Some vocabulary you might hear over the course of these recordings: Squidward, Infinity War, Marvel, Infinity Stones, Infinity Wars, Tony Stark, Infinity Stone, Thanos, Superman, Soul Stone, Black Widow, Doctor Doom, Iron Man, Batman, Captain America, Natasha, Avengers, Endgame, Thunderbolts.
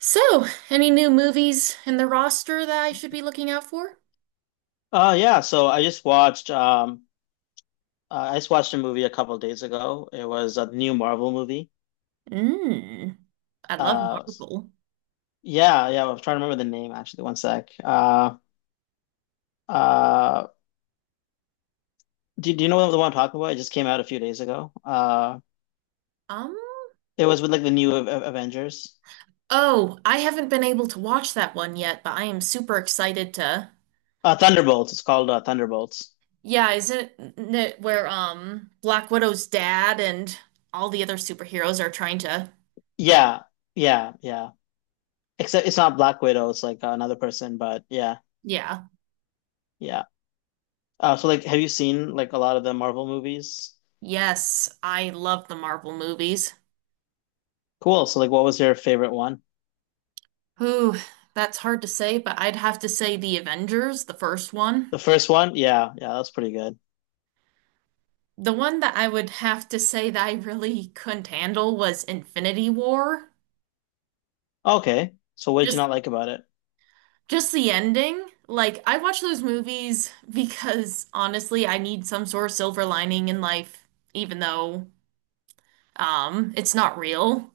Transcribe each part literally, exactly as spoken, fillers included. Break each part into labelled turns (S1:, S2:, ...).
S1: So, any new movies in the roster that I should be looking out for?
S2: Uh yeah, so I just watched um uh, I just watched a movie a couple of days ago. It was a new Marvel movie.
S1: Mm.
S2: Uh yeah, yeah, I'm trying to remember the name actually. One sec. Uh uh do, do you know the one I'm talking about? It just came out a few days ago. Uh
S1: Um,
S2: it was with like the new A- A- Avengers.
S1: oh, I haven't been able to watch that one yet, but I am super excited to.
S2: Uh Thunderbolts. It's called uh, Thunderbolts.
S1: Yeah, is it n- n- where um Black Widow's dad and all the other superheroes are trying to?
S2: Yeah. Yeah, yeah. Except it's not Black Widow, it's like another person, but yeah.
S1: Yeah.
S2: Yeah. Uh so like have you seen like a lot of the Marvel movies?
S1: Yes, I love the Marvel movies.
S2: Cool. So like what was your favorite one?
S1: Whew, that's hard to say, but I'd have to say the Avengers, the first one.
S2: The first one? Yeah, yeah, that's pretty good.
S1: The one that I would have to say that I really couldn't handle was Infinity War.
S2: Okay. So what did you
S1: Just
S2: not like about it?
S1: just the ending. Like I watch those movies because honestly, I need some sort of silver lining in life, even though um it's not real.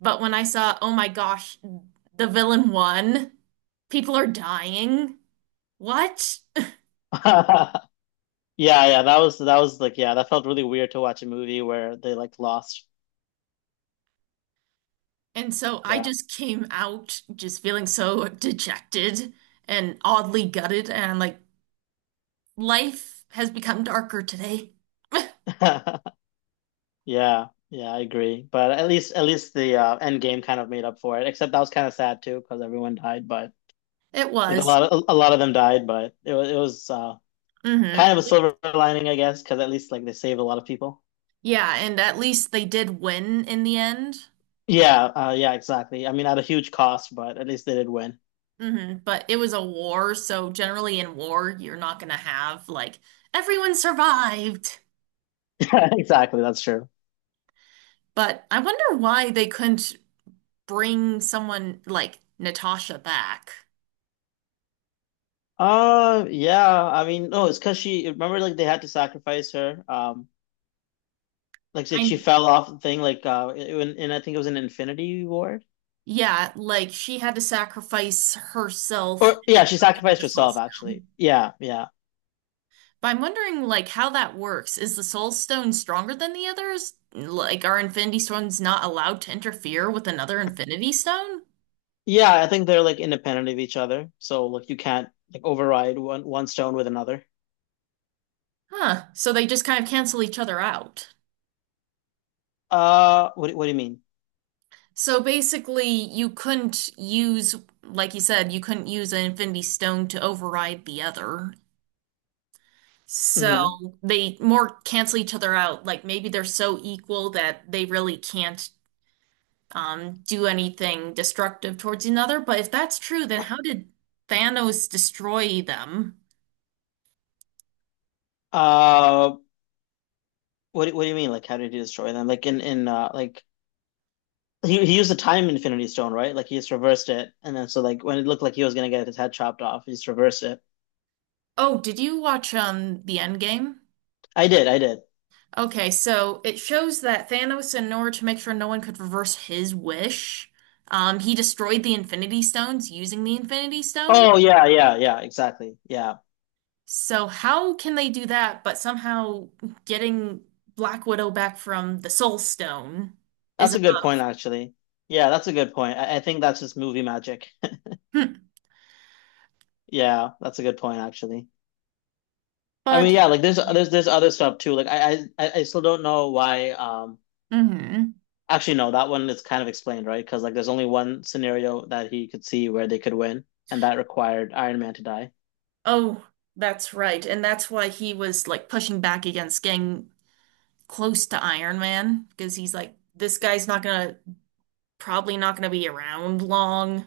S1: But when I saw, oh my gosh, the villain won, people are dying. What?
S2: Yeah, yeah, that was that was like yeah, that felt really weird to watch a movie where they like lost.
S1: And so I
S2: Yeah.
S1: just came out just feeling so dejected and oddly gutted and like life has become darker today.
S2: Yeah. Yeah, I agree. But at least at least the uh end game kind of made up for it. Except that was kind of sad too because everyone died, but
S1: It
S2: like a
S1: was.
S2: lot of a lot of them died, but it was it was uh
S1: Hmm,
S2: kind of a silver lining, I guess, because at least like they saved a lot of people.
S1: yeah, and at least they did win in the end.
S2: Yeah, uh yeah, exactly. I mean, at a huge cost, but at least they did win.
S1: Hmm. But it was a war, so generally in war, you're not gonna have like everyone survived.
S2: Exactly, that's true.
S1: But I wonder why they couldn't bring someone like Natasha back.
S2: Uh, yeah. I mean, no, it's because she remember like they had to sacrifice her. Um, like, like
S1: I
S2: she fell off the thing. Like, uh, in, in I think it was an Infinity Ward.
S1: Yeah, like she had to sacrifice herself in
S2: Or yeah, she
S1: order to get
S2: sacrificed
S1: the Soul
S2: herself
S1: Stone.
S2: actually. Yeah, yeah,
S1: But I'm wondering like how that works. Is the Soul Stone stronger than the others? Like are Infinity Stones not allowed to interfere with another Infinity Stone?
S2: yeah. I think they're like independent of each other. So like you can't like override one one stone with another.
S1: Huh. So they just kind of cancel each other out.
S2: Uh, what do- what do you mean?
S1: So basically, you couldn't use, like you said, you couldn't use an Infinity Stone to override the other.
S2: Mm-hmm.
S1: So they more cancel each other out. Like maybe they're so equal that they really can't um, do anything destructive towards another. But if that's true, then how did Thanos destroy them?
S2: Uh, what do- what do you mean? Like, how did he destroy them? Like in in uh like. He, he used the time infinity stone, right? Like he just reversed it, and then so like when it looked like he was gonna get his head chopped off, he just reversed it.
S1: Oh, did you watch um the Endgame?
S2: I did, I did.
S1: Okay, so it shows that Thanos, in order to make sure no one could reverse his wish, um, he destroyed the Infinity Stones using the Infinity Stone.
S2: Oh yeah, yeah, yeah, exactly. Yeah.
S1: So how can they do that, but somehow getting Black Widow back from the Soul Stone is
S2: That's
S1: a
S2: a good point actually. Yeah, that's a good point. I, I think that's just movie magic.
S1: hmm.
S2: Yeah, that's a good point actually. I
S1: But
S2: mean, yeah, like there's
S1: yeah.
S2: there's there's other stuff too. Like I I I I still don't know why um
S1: Hmm.
S2: actually no, that one is kind of explained, right? Because like there's only one scenario that he could see where they could win, and that required Iron Man to die.
S1: Oh, that's right, and that's why he was like pushing back against getting close to Iron Man because he's like, this guy's not gonna probably not gonna be around long.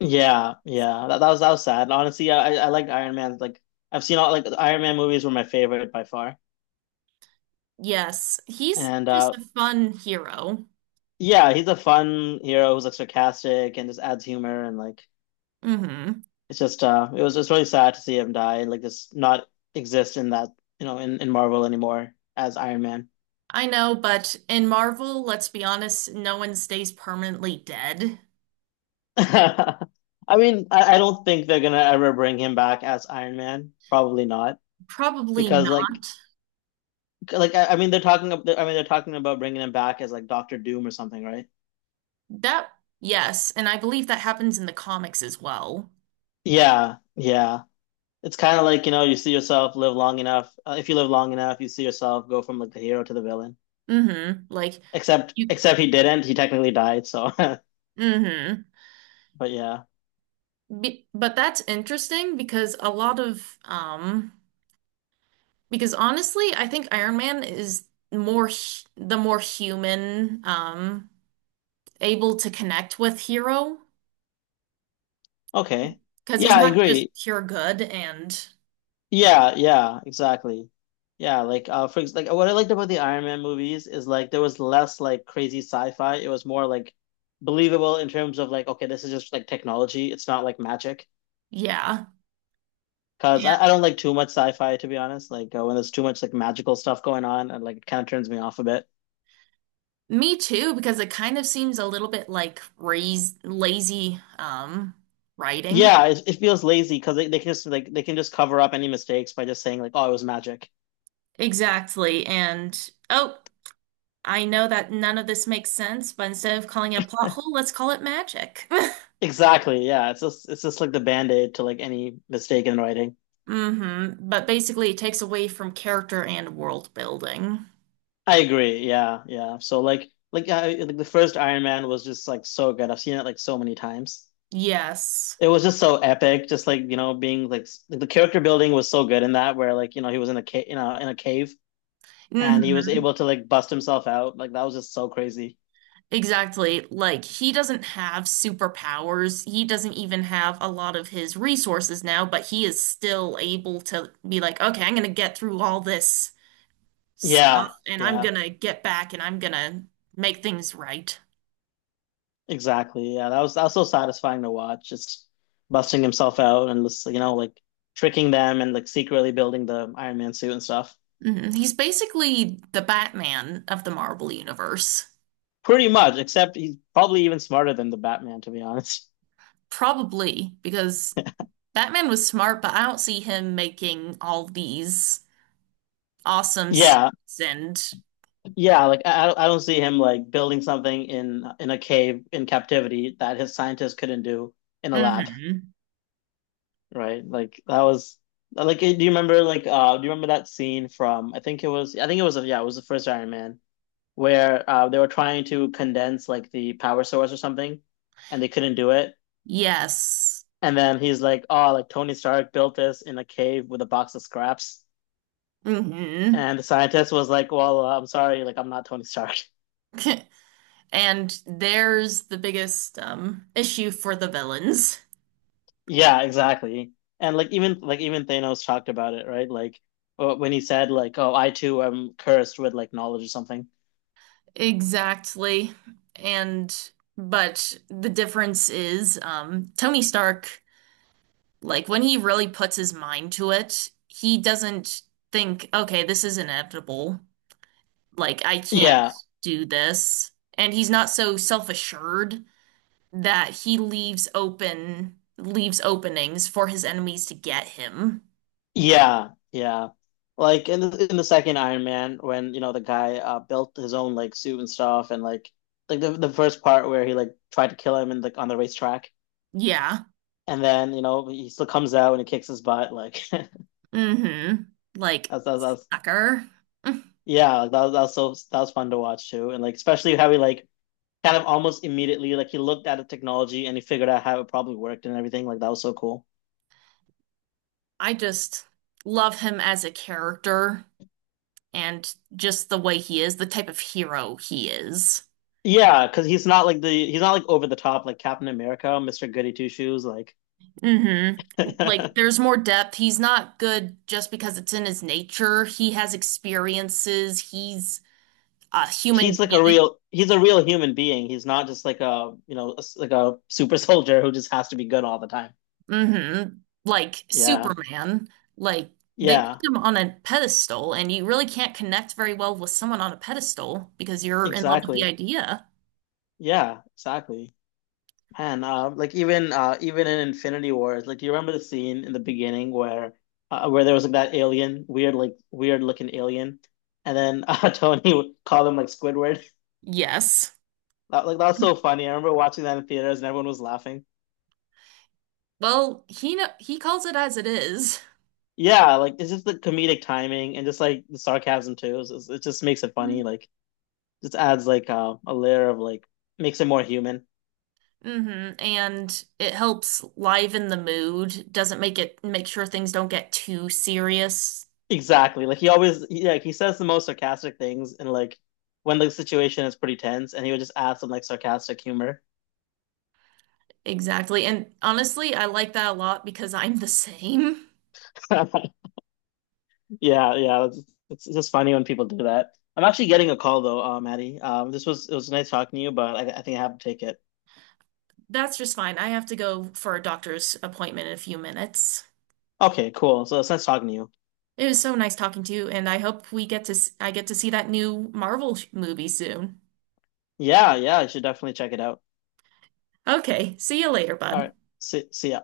S2: Yeah, yeah. That, that was that was sad. Honestly, yeah, I I like Iron Man. Like I've seen all like Iron Man movies were my favorite by far.
S1: Yes, he's
S2: And
S1: just
S2: uh
S1: a fun hero.
S2: yeah, he's a fun hero who's like sarcastic and just adds humor and like
S1: Hmm.
S2: it's just uh it was just really sad to see him die and like just not exist in that you know in, in Marvel anymore as Iron Man.
S1: I know, but in Marvel, let's be honest, no one stays permanently dead.
S2: I mean, I, I don't think they're gonna ever bring him back as Iron Man. Probably not
S1: Probably
S2: because like
S1: not.
S2: like I, I mean they're talking ab- I mean they're talking about bringing him back as like Doctor Doom or something, right?
S1: That, yes, and I believe that happens in the comics as well.
S2: Yeah, yeah. It's kind of like, you know, you see yourself live long enough. Uh, if you live long enough, you see yourself go from like the hero to the villain.
S1: Hmm. Like
S2: Except
S1: you,
S2: except he didn't. He technically died, so but
S1: hmm.
S2: yeah.
S1: Be but that's interesting because a lot of, um, because honestly, I think Iron Man is more hu- the more human, um, able to connect with hero.
S2: Okay.
S1: Because he's
S2: Yeah, I
S1: not just
S2: agree.
S1: pure good and
S2: Yeah, yeah, exactly. Yeah, like uh for ex- like what I liked about the Iron Man movies is like there was less like crazy sci-fi. It was more like believable in terms of like okay, this is just like technology. It's not like magic.
S1: yeah.
S2: 'Cause I, I
S1: And
S2: don't like too much sci-fi to be honest. Like uh, when there's too much like magical stuff going on and like it kind of turns me off a bit.
S1: me too, because it kind of seems a little bit like raz lazy um writing.
S2: Yeah, it, it feels lazy because they, they can just like they can just cover up any mistakes by just saying like oh it was magic.
S1: Exactly. And oh, I know that none of this makes sense, but instead of calling it a plot hole, let's call it magic.
S2: Exactly. Yeah. It's just it's just like the band-aid to like any mistake in writing.
S1: Hmm. But basically it takes away from character and world building.
S2: I agree. Yeah. Yeah. So like like I, like the first Iron Man was just like so good. I've seen it like so many times.
S1: Yes.
S2: It was just so epic. Just like you know being like s- like, the character building was so good in that where like you know he was in a cave you know in a cave and he was
S1: Hmm.
S2: able to like bust himself out. Like that was just so crazy.
S1: Exactly. Like, he doesn't have superpowers. He doesn't even have a lot of his resources now, but he is still able to be like, okay, I'm gonna get through all this stuff
S2: Yeah.
S1: and I'm
S2: Yeah.
S1: gonna get back and I'm gonna make things right.
S2: Exactly. Yeah, that was that was so satisfying to watch. Just busting himself out and just, you know, like tricking them and like secretly building the Iron Man suit and stuff.
S1: Mhm. He's basically the Batman of the Marvel Universe.
S2: Pretty much, except he's probably even smarter than the Batman, to be honest.
S1: Probably, because Batman was smart, but I don't see him making all these awesome s-
S2: Yeah,
S1: and.
S2: yeah. Like I, I don't see him like building something in in a cave in captivity that his scientists couldn't do in a lab,
S1: Hmm.
S2: right? Like that was like. Do you remember like uh do you remember that scene from? I think it was. I think it was. Yeah, it was the first Iron Man where uh, they were trying to condense like the power source or something, and they couldn't do it.
S1: Yes.
S2: And then he's like, "Oh, like Tony Stark built this in a cave with a box of scraps."
S1: Hmm.
S2: And the scientist was like, "Well, uh, I'm sorry, like I'm not Tony Stark."
S1: And there's the biggest um, issue for the villains.
S2: Yeah, exactly. And like even like even Thanos talked about it, right? Like uh, when he said like, "Oh, I too am cursed with like knowledge or something."
S1: Exactly. And but the difference is um, Tony Stark, like when he really puts his mind to it, he doesn't think, okay, this is inevitable. Like I can't
S2: Yeah,
S1: do this. And he's not so self-assured that he leaves open leaves openings for his enemies to get him.
S2: Yeah, yeah. Like in the in the second Iron Man, when you know the guy uh, built his own like suit and stuff, and like like the the first part where he like tried to kill him and like on the racetrack,
S1: Yeah.
S2: and then you know he still comes out and he kicks his butt. Like that's
S1: Mm-hmm. Like,
S2: that's, that's
S1: sucker. Mm-hmm.
S2: yeah, that was, that was so that was fun to watch too, and like especially how he like kind of almost immediately like he looked at the technology and he figured out how it probably worked and everything. Like that was so cool.
S1: I just love him as a character and just the way he is, the type of hero he is.
S2: Yeah, because he's not like the he's not like over the top like Captain America, mister Goody Two Shoes, like.
S1: Mm-hmm. Like, there's more depth. He's not good just because it's in his nature. He has experiences. He's a human
S2: He's like a
S1: being.
S2: real he's a real human being. He's not just like a you know like a super soldier who just has to be good all the time.
S1: Mm-hmm. Like
S2: Yeah,
S1: Superman. Like, they
S2: yeah,
S1: put him on a pedestal, and you really can't connect very well with someone on a pedestal because you're in love with the
S2: exactly.
S1: idea.
S2: Yeah, exactly. Man, uh, like even uh, even in Infinity Wars, like do you remember the scene in the beginning where uh, where there was like that alien, weird like weird looking alien, and then uh, Tony would call him like Squidward.
S1: Yes.
S2: That, like that was so funny. I remember watching that in theaters and everyone was laughing.
S1: Well, he know he calls it as it
S2: Yeah, like it's just the comedic timing and just like the sarcasm too. It's, it's- it just makes it funny.
S1: Mhm.
S2: Like just adds like uh, a layer of like makes it more human.
S1: Mm-hmm. And it helps liven the mood, doesn't make it make sure things don't get too serious.
S2: Exactly. Like he always he, like he says the most sarcastic things and like when the situation is pretty tense and he would just add some like sarcastic humor.
S1: Exactly. And honestly, I like that a lot because I'm the same.
S2: Yeah, yeah. It's, it's just funny when people do that. I'm actually getting a call though, uh, Maddie. Um, this was It was nice talking to you, but I, I think I have to take it.
S1: That's just fine. I have to go for a doctor's appointment in a few minutes.
S2: Okay, cool. So it's nice talking to you.
S1: It was so nice talking to you, and I hope we get to s- I get to see that new Marvel sh- movie soon.
S2: Yeah, yeah. I should definitely check it out.
S1: Okay, see you later,
S2: All
S1: bud.
S2: right. See, see ya.